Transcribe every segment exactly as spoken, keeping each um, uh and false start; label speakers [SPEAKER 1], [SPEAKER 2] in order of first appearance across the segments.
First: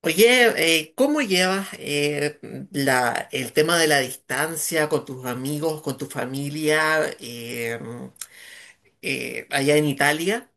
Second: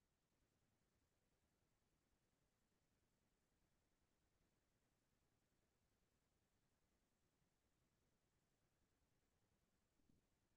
[SPEAKER 1] Oye, eh, ¿cómo llevas eh, la, el tema de la distancia con tus amigos, con tu familia eh, eh, allá en Italia?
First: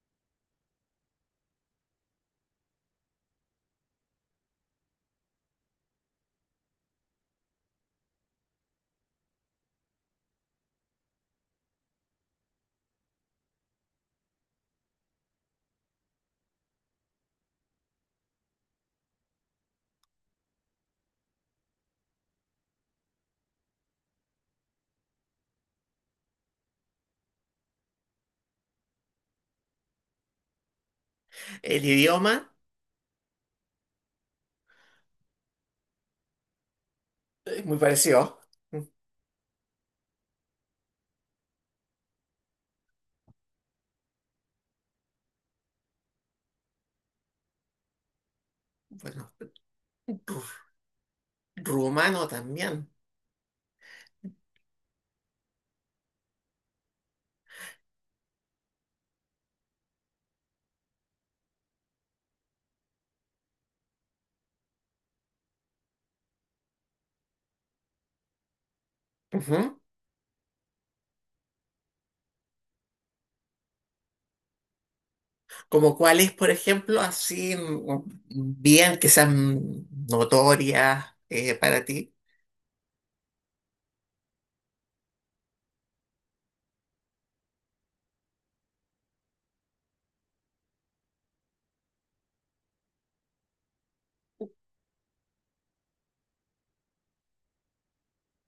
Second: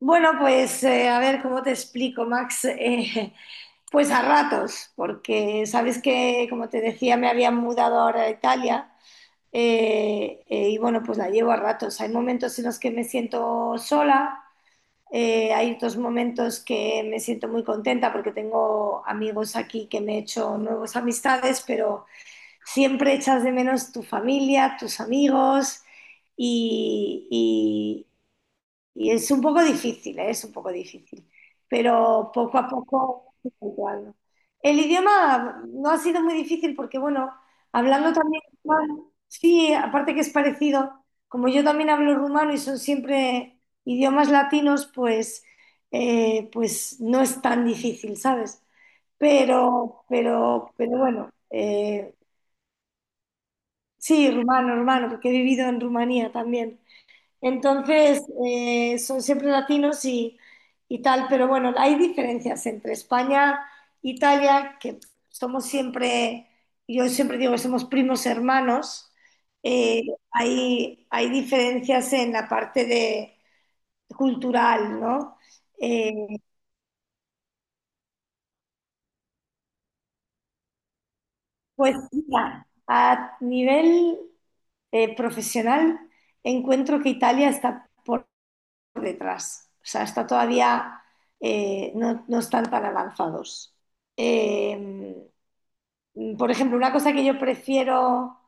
[SPEAKER 2] Bueno, pues eh, a ver cómo te explico, Max. Eh, pues a ratos, porque sabes que, como te decía, me había mudado ahora a Italia, eh, eh, y bueno, pues la llevo a ratos. Hay momentos en los que me siento sola, eh, hay otros momentos que me siento muy contenta porque tengo amigos aquí, que me he hecho nuevas amistades, pero siempre echas de menos tu familia, tus amigos, y, y es un poco difícil, ¿eh? Es un poco difícil,
[SPEAKER 1] El
[SPEAKER 2] pero
[SPEAKER 1] idioma,
[SPEAKER 2] poco a poco estoy habituando. El idioma no ha sido muy difícil porque, bueno,
[SPEAKER 1] eh, muy
[SPEAKER 2] hablando
[SPEAKER 1] parecido.
[SPEAKER 2] también rumano, sí, aparte que es parecido, como yo también hablo rumano y son siempre idiomas latinos, pues, eh, pues no es tan difícil, ¿sabes?
[SPEAKER 1] Bueno,
[SPEAKER 2] Pero,
[SPEAKER 1] ru-
[SPEAKER 2] pero, pero bueno, eh,
[SPEAKER 1] rumano también.
[SPEAKER 2] sí, rumano, rumano, porque he vivido en Rumanía también. Entonces, eh, son siempre latinos y, y tal, pero bueno, hay diferencias entre España e Italia, que somos siempre, yo siempre digo que somos primos hermanos.
[SPEAKER 1] Ujú.
[SPEAKER 2] eh, hay, hay diferencias en la parte de, cultural, ¿no?
[SPEAKER 1] Como
[SPEAKER 2] Eh,
[SPEAKER 1] cuáles, por ejemplo, así mm, bien que sean notorias eh, para
[SPEAKER 2] pues
[SPEAKER 1] ti,
[SPEAKER 2] mira, a nivel eh, profesional, encuentro que Italia está por por detrás. O sea, está todavía, eh, no, no están tan avanzados. Eh, por ejemplo, una cosa que yo prefiero,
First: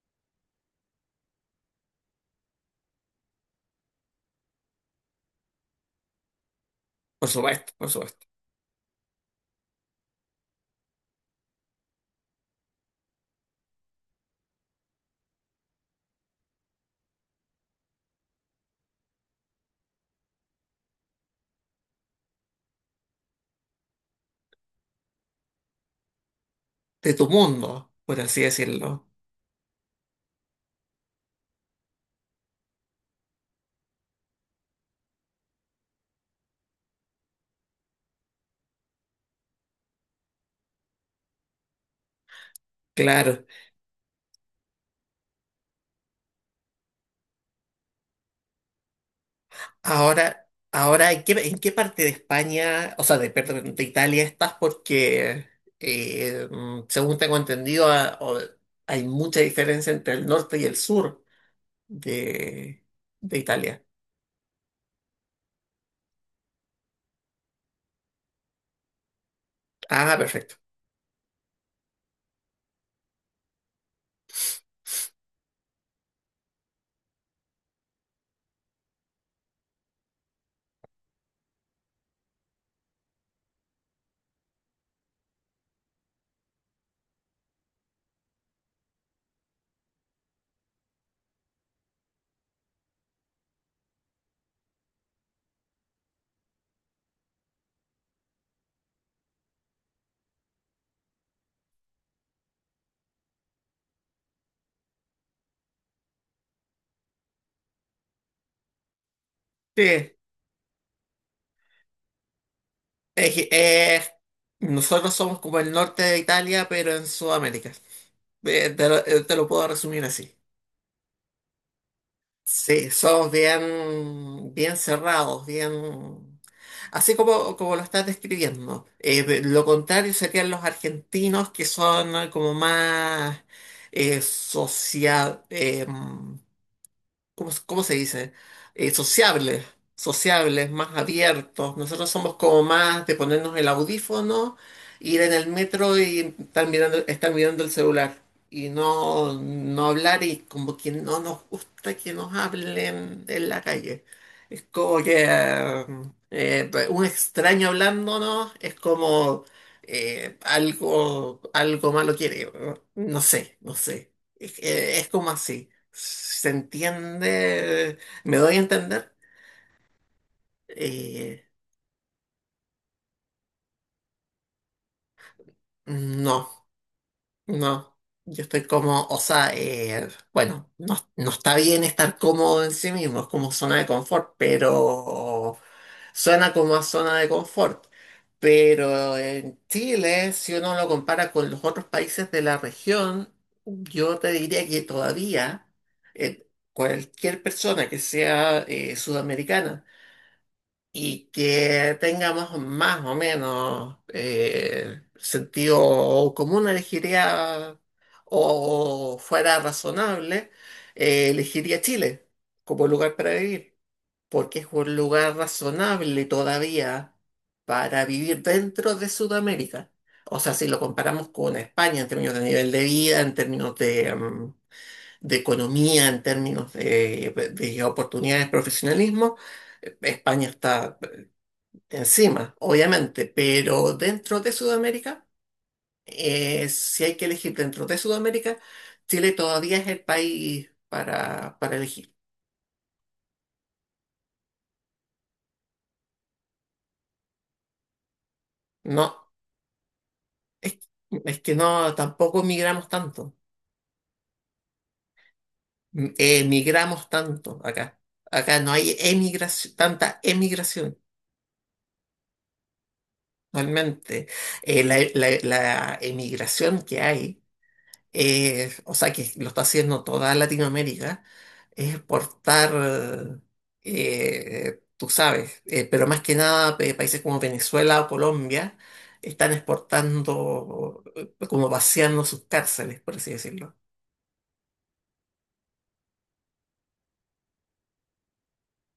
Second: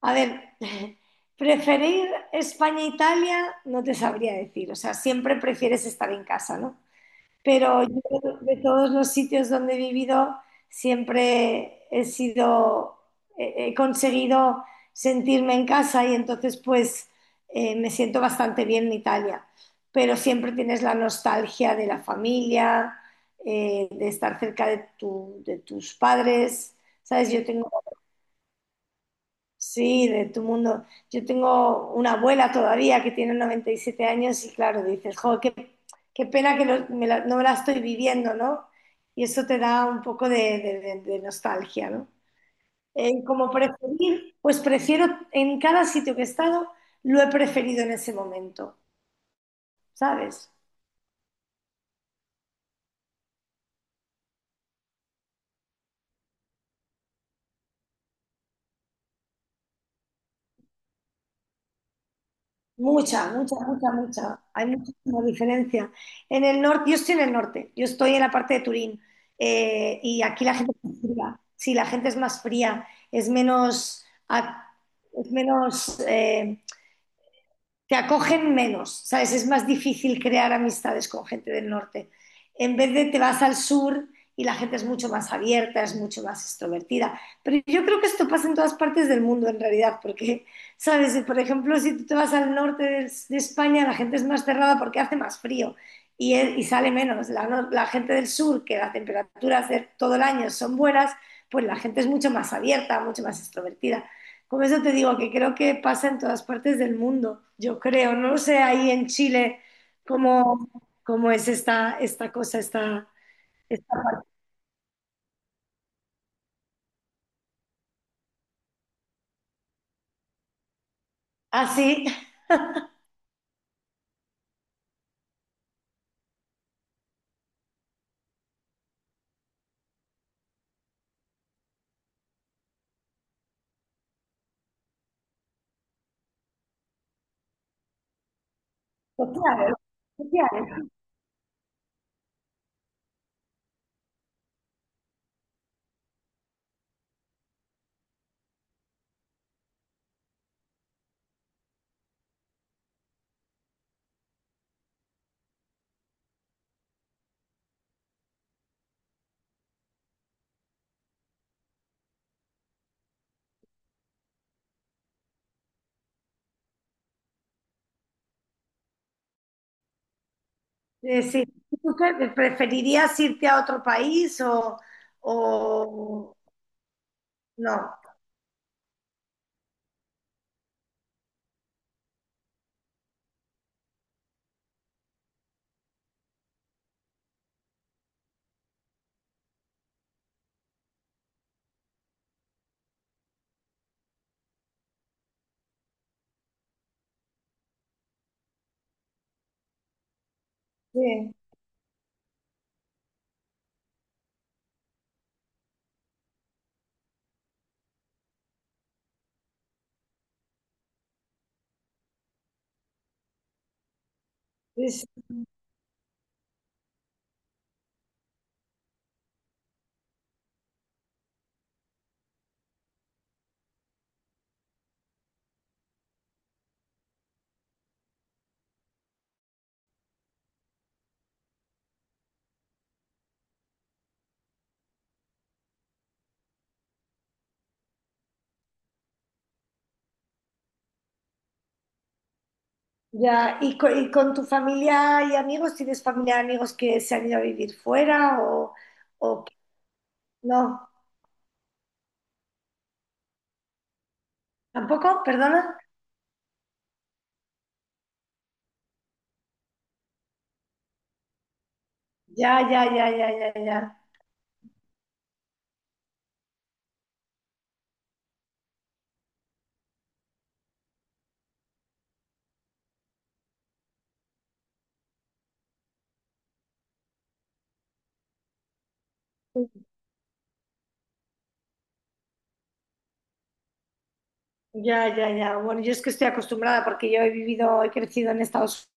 [SPEAKER 2] a ver, preferir España e Italia, no te sabría decir. O sea, siempre prefieres estar en casa, ¿no?
[SPEAKER 1] por supuesto,
[SPEAKER 2] Pero
[SPEAKER 1] por supuesto,
[SPEAKER 2] yo, de todos los sitios donde he vivido, siempre he sido, he he conseguido sentirme en casa, y entonces, pues eh, me siento bastante bien en Italia. Pero siempre tienes la nostalgia de la familia, eh, de estar cerca de tu- de tus padres.
[SPEAKER 1] de tu
[SPEAKER 2] ¿Sabes? Yo tengo
[SPEAKER 1] mundo, por así decirlo.
[SPEAKER 2] Sí, de tu mundo. Yo tengo una abuela todavía que tiene noventa y siete años, y claro, dices, jo, qué, qué pena que no me, la, no me la estoy viviendo, ¿no? Y eso te da un poco de, de- de- de nostalgia, ¿no? Eh,
[SPEAKER 1] Claro.
[SPEAKER 2] como preferir, pues prefiero, en cada sitio que he estado, lo he preferido en ese momento,
[SPEAKER 1] Ahora,
[SPEAKER 2] ¿sabes?
[SPEAKER 1] ahora, ¿en qué, en qué parte de España, o sea, de, perdón, de Italia estás? Porque eh, mm, según tengo entendido, a- o- hay mucha diferencia entre el norte y el sur de,
[SPEAKER 2] Mucha,
[SPEAKER 1] de
[SPEAKER 2] mucha,
[SPEAKER 1] Italia.
[SPEAKER 2] mucha, mucha. Hay muchísima diferencia. En el norte, yo estoy en el norte, yo estoy en la parte de Turín, eh,
[SPEAKER 1] Ah,
[SPEAKER 2] y aquí
[SPEAKER 1] perfecto.
[SPEAKER 2] la gente es más fría. Sí, la gente es más fría, es menos, ac- es menos eh, te acogen menos, ¿sabes? Es más difícil crear amistades con gente del norte. En vez de te vas al sur, y la gente es mucho más abierta, es mucho más extrovertida. Pero yo creo que esto pasa en todas partes del mundo, en realidad, porque, ¿sabes? Por ejemplo, si tú te vas al norte de, de España, la gente es más cerrada porque hace más frío, y, y sale menos. La, no- la gente del sur, que las temperaturas de todo el año son buenas, pues la gente es mucho más abierta, mucho más extrovertida. Por eso te digo que creo que pasa en todas partes del mundo, yo creo. No lo sé ahí en Chile
[SPEAKER 1] Sí.
[SPEAKER 2] cómo, cómo es esta, esta cosa, esta,
[SPEAKER 1] Es que, eh,
[SPEAKER 2] esta...
[SPEAKER 1] nosotros somos como el norte de Italia, pero en Sudamérica. Eh, te lo, eh, te lo puedo resumir así.
[SPEAKER 2] así.
[SPEAKER 1] Sí, somos bien, bien cerrados, bien... Así como, como lo estás describiendo. Eh, pe- lo contrario serían los argentinos, que son eh, como más eh, social... ¿cómo, se cómo se dice? Eh, sociables,
[SPEAKER 2] Claro,
[SPEAKER 1] sociables,
[SPEAKER 2] claro.
[SPEAKER 1] más abiertos. Nosotros somos como más de ponernos el audífono, ir en el metro y estar mirando, estar mirando el celular y no, no hablar y como que no nos gusta que nos hablen en la calle. Es como que eh, eh, un extraño hablándonos es como... eh, algo, algo malo quiere, no. No sé, no sé, es eh, es como así. ¿Se entiende? ¿Me doy a entender?
[SPEAKER 2] Eh,
[SPEAKER 1] Eh,
[SPEAKER 2] sí. ¿Tú qué- preferirías irte a otro país, o, o
[SPEAKER 1] no,
[SPEAKER 2] no?
[SPEAKER 1] no. Yo estoy como, o sea, eh, bueno, no, no está bien estar cómodo en sí mismo, es como zona de confort, pero suena como a zona de confort. Pero en Chile, si uno lo compara con los otros países de la región, yo te diría que todavía eh, cualquier persona que sea eh, sudamericana, y
[SPEAKER 2] Sí,
[SPEAKER 1] que tengamos más o menos eh, sentido común, elegiría o fuera razonable, eh, elegiría Chile como lugar para vivir, porque es
[SPEAKER 2] sí,
[SPEAKER 1] un
[SPEAKER 2] sí.
[SPEAKER 1] lugar razonable todavía para vivir dentro de Sudamérica. O sea, si lo comparamos con España en términos de nivel de vida, en términos de, mm, de economía, en términos de, de oportunidades, profesionalismo, España está encima, obviamente, pero dentro de Sudamérica, eh, si hay que elegir dentro de Sudamérica, Chile todavía es el país para, para elegir.
[SPEAKER 2] Ya, ¿y co- y con tu familia y amigos? ¿Tienes familia y amigos que se han ido a vivir fuera, o,
[SPEAKER 1] No,
[SPEAKER 2] o que-
[SPEAKER 1] es,
[SPEAKER 2] no?
[SPEAKER 1] es que no, tampoco migramos tanto.
[SPEAKER 2] ¿Tampoco? ¿Perdona?
[SPEAKER 1] M- emigramos tanto acá. Acá no hay emigración, tanta emigración.
[SPEAKER 2] Ya, ya, ya, ya, ya, ya.
[SPEAKER 1] Realmente, Eh, la, la la emigración que hay eh, o sea, que lo está haciendo toda Latinoamérica, es exportar, eh, tú sabes, eh, pero más que nada eh, países como Venezuela o Colombia están exportando, eh, como vaciando sus cárceles, por así decirlo.
[SPEAKER 2] Ya, ya, ya. Bueno, yo es que estoy acostumbrada, porque yo he vivido, he crecido en Estados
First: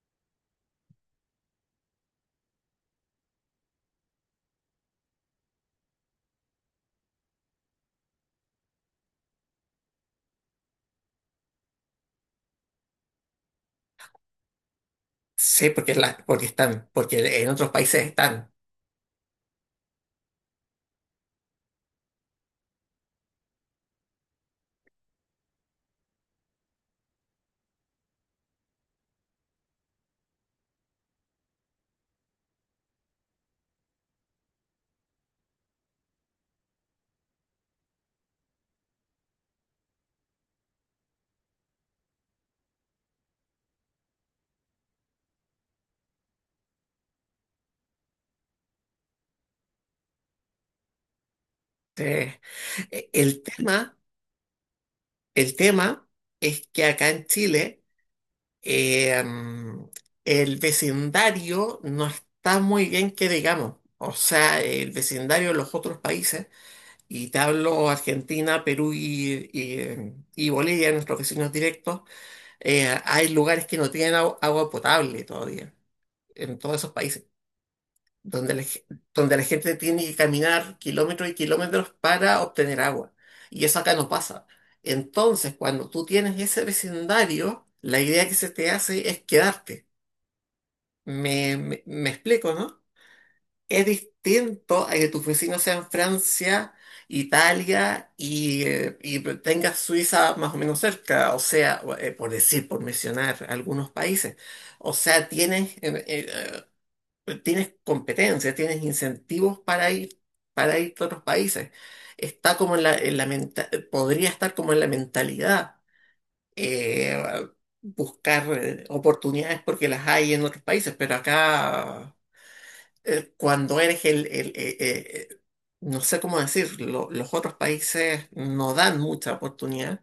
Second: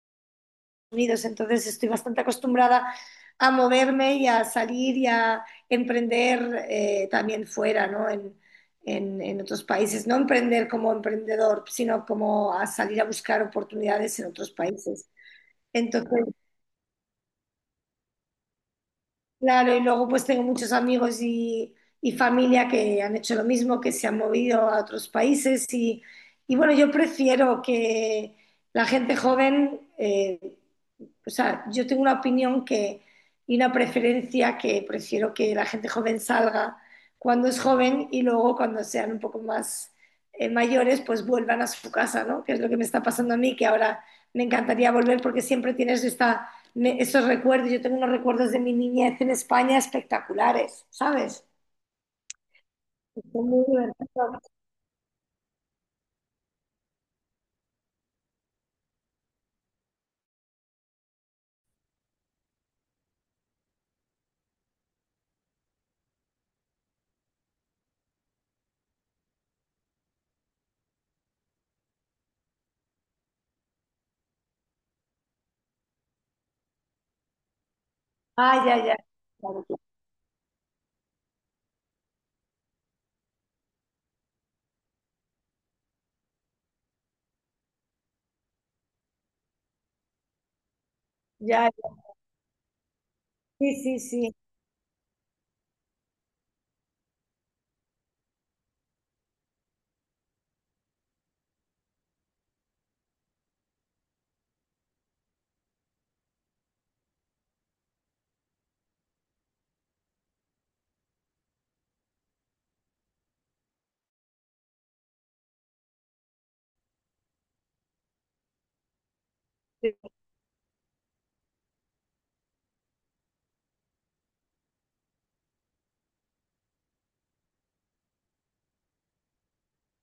[SPEAKER 2] Unidos, entonces estoy bastante acostumbrada a moverme y a salir y a emprender, eh, también fuera, ¿no? En, en- en otros países. No emprender como emprendedor, sino como a salir a buscar oportunidades en otros países.
[SPEAKER 1] Sí, porque, la,
[SPEAKER 2] Entonces.
[SPEAKER 1] porque están, porque en otros países están.
[SPEAKER 2] Claro, y luego pues tengo muchos amigos y, y familia que han hecho lo mismo, que se han movido a otros países y, y bueno, yo prefiero que la gente joven, eh, o sea, yo tengo una opinión, que, y una preferencia, que prefiero que la gente joven salga cuando es joven, y luego cuando sean un poco más eh, mayores, pues vuelvan a su casa, ¿no? Que es lo que me está pasando a mí, que ahora me encantaría volver, porque siempre tienes esta, me, esos recuerdos. Yo tengo unos recuerdos de mi niñez en España espectaculares, ¿sabes?
[SPEAKER 1] Eh, el
[SPEAKER 2] Estoy muy
[SPEAKER 1] tema,
[SPEAKER 2] divertido.
[SPEAKER 1] el tema es que acá en Chile Eh, mm, el vecindario no está muy bien que digamos. O sea, el vecindario de los otros países, y te hablo Argentina, Perú y, y- eh, y Bolivia, nuestros vecinos directos, eh, hay lugares que no tienen agu- agua potable todavía, en todos esos países, donde la,
[SPEAKER 2] Ah, ya,
[SPEAKER 1] ge-
[SPEAKER 2] ya.
[SPEAKER 1] donde la gente tiene que caminar kilómetros y kilómetros para obtener agua. Y eso acá no pasa. Entonces, cuando tú tienes ese vecindario, la idea que se te hace es quedarte. Me,
[SPEAKER 2] Ya,
[SPEAKER 1] me, me explico, ¿no?
[SPEAKER 2] sí,
[SPEAKER 1] Es
[SPEAKER 2] sí, sí.
[SPEAKER 1] distinto a que tus vecinos sean Francia, Italia y, eh, y tengas Suiza más o menos cerca, o sea, eh, por decir, por mencionar algunos países. O sea, tienes, eh, eh, eh, tienes competencias, tienes incentivos para ir, para ir a otros países. Está como en la, en la menta- podría estar como en la mentalidad. eh, buscar eh, oportunidades porque
[SPEAKER 2] Sí.
[SPEAKER 1] las hay en otros países, pero acá eh, cuando eres el, el- eh, eh, eh, no sé cómo decirlo, los otros países no dan mucha oportunidad,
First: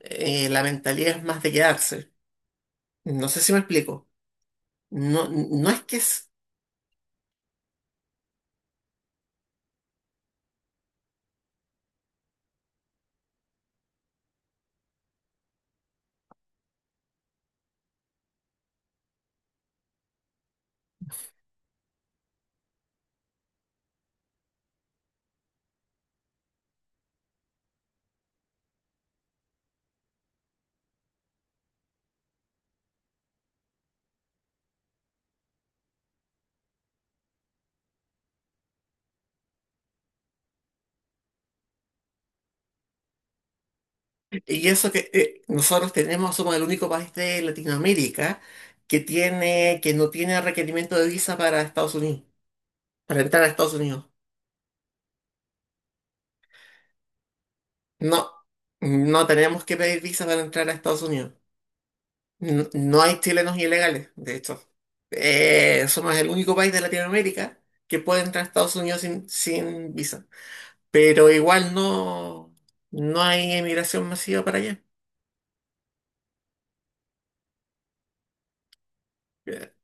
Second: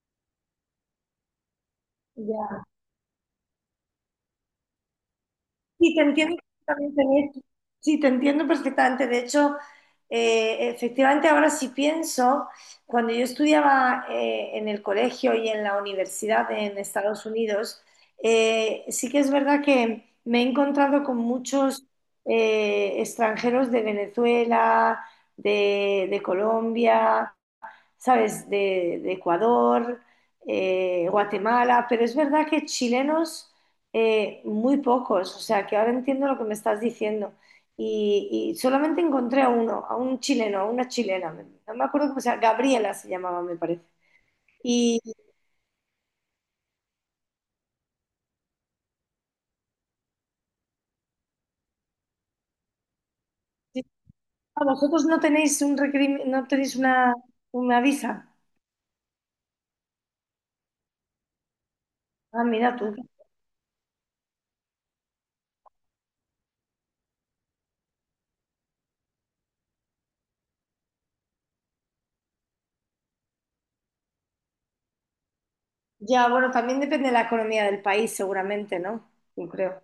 [SPEAKER 1] eh, la mentalidad es más de quedarse.
[SPEAKER 2] Ya.
[SPEAKER 1] No sé si me explico. No, no es
[SPEAKER 2] Sí,
[SPEAKER 1] que
[SPEAKER 2] te
[SPEAKER 1] es,
[SPEAKER 2] entiendo perfectamente en esto. Sí, te entiendo perfectamente. De hecho, eh, efectivamente, ahora sí pienso, cuando yo estudiaba, eh, en el colegio y en la universidad en Estados Unidos, eh, sí que es verdad que me he encontrado con muchos, eh, extranjeros de Venezuela, de, de Colombia, ¿sabes? De, de Ecuador, eh, Guatemala, pero es verdad que chilenos, eh, muy pocos, o sea que ahora entiendo lo que me estás diciendo. Y, y solamente encontré a uno, a un chileno, a una chilena, no me acuerdo cómo se llama, Gabriela se llamaba, me parece.
[SPEAKER 1] y eso
[SPEAKER 2] Y
[SPEAKER 1] que eh, nosotros tenemos, somos el único país de Latinoamérica que tiene, que no tiene requerimiento de visa para Estados Unidos, para entrar a Estados
[SPEAKER 2] sí.
[SPEAKER 1] Unidos.
[SPEAKER 2] Ah, vosotros no tenéis un requerim- no tenéis una, una visa.
[SPEAKER 1] No, no tenemos que pedir visa para entrar a Estados Unidos.
[SPEAKER 2] Ah,
[SPEAKER 1] No,
[SPEAKER 2] mira tú.
[SPEAKER 1] no hay chilenos ilegales, de hecho. Eh, somos el único país de Latinoamérica que puede entrar a Estados Unidos sin, sin visa. Pero igual no, no hay emigración masiva para allá.
[SPEAKER 2] Ya, bueno, también depende de la economía del país, seguramente, ¿no? Yo
[SPEAKER 1] Eh,
[SPEAKER 2] creo.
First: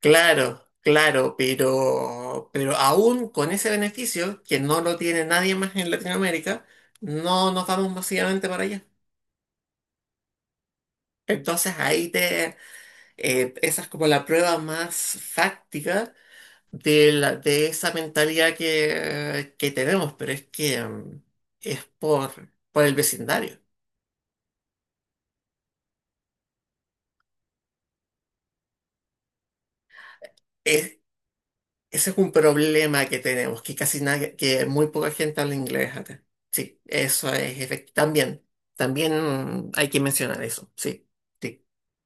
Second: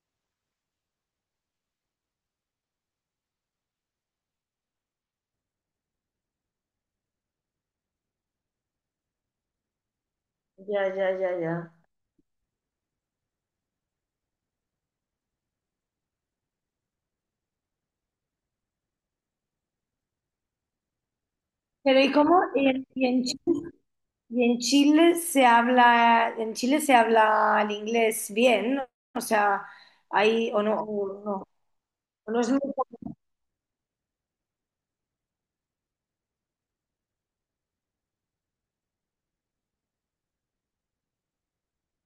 [SPEAKER 1] Claro, claro, pero, pero aún con ese beneficio, que no lo tiene nadie más en Latinoamérica, no nos vamos masivamente para allá.
[SPEAKER 2] Ya, ya, ya, ya.
[SPEAKER 1] Entonces ahí te, eh, esa es como la prueba más fáctica de, la- de esa mentalidad que, que tenemos, pero es que mm, es
[SPEAKER 2] Pero ¿y cómo?
[SPEAKER 1] por,
[SPEAKER 2] ¿Y
[SPEAKER 1] por
[SPEAKER 2] en,
[SPEAKER 1] el
[SPEAKER 2] y en
[SPEAKER 1] vecindario.
[SPEAKER 2] Y en Chile se habla, en Chile se habla el inglés bien, ¿no? O sea, ahí, o no,
[SPEAKER 1] Es-
[SPEAKER 2] o no,
[SPEAKER 1] ese es un
[SPEAKER 2] o no es muy,
[SPEAKER 1] problema que tenemos, que casi nadie, que muy poca gente habla inglés acá. Sí, eso es efectivo. También, también hay que mencionar eso. Sí, sí,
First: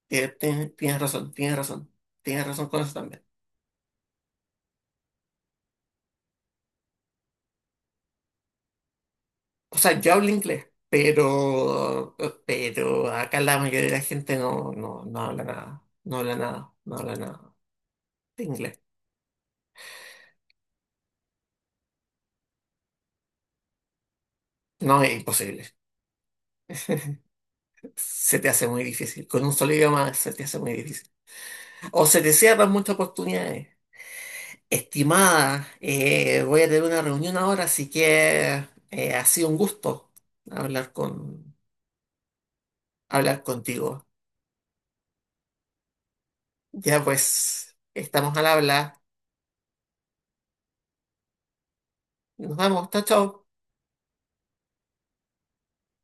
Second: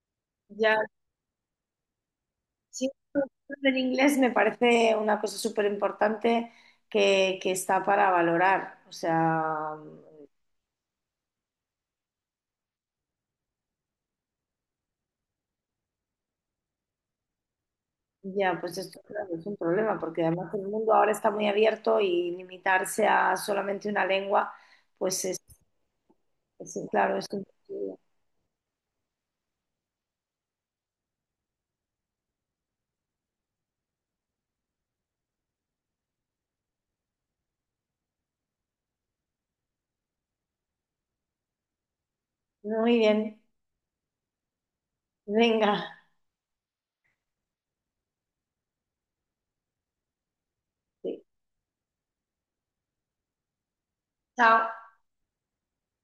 [SPEAKER 1] tie- tie-
[SPEAKER 2] ya.
[SPEAKER 1] tienes razón, tienes razón, tienes razón con
[SPEAKER 2] Sí,
[SPEAKER 1] eso también.
[SPEAKER 2] el inglés me parece una cosa súper importante, que, que está para valorar. O
[SPEAKER 1] O
[SPEAKER 2] sea,
[SPEAKER 1] sea, yo hablo inglés. Pero, pero acá la mayoría de la gente no, no, no habla nada, no habla nada, no habla nada de
[SPEAKER 2] ya, pues
[SPEAKER 1] inglés.
[SPEAKER 2] esto claro, es un problema, porque además el mundo ahora está muy abierto, y limitarse a solamente una lengua,
[SPEAKER 1] No, es
[SPEAKER 2] pues es,
[SPEAKER 1] imposible.
[SPEAKER 2] es- claro, es un-
[SPEAKER 1] Se te hace muy difícil. Con un solo idioma se te hace muy difícil. O se te cierran muchas oportunidades. Estimada, eh, voy a tener una reunión ahora, así que eh, ha sido un gusto hablar con,
[SPEAKER 2] Muy bien,
[SPEAKER 1] hablar contigo.
[SPEAKER 2] venga,
[SPEAKER 1] Ya pues, estamos al habla.
[SPEAKER 2] sí.
[SPEAKER 1] Nos vemos. Chao, chao.
[SPEAKER 2] Chao.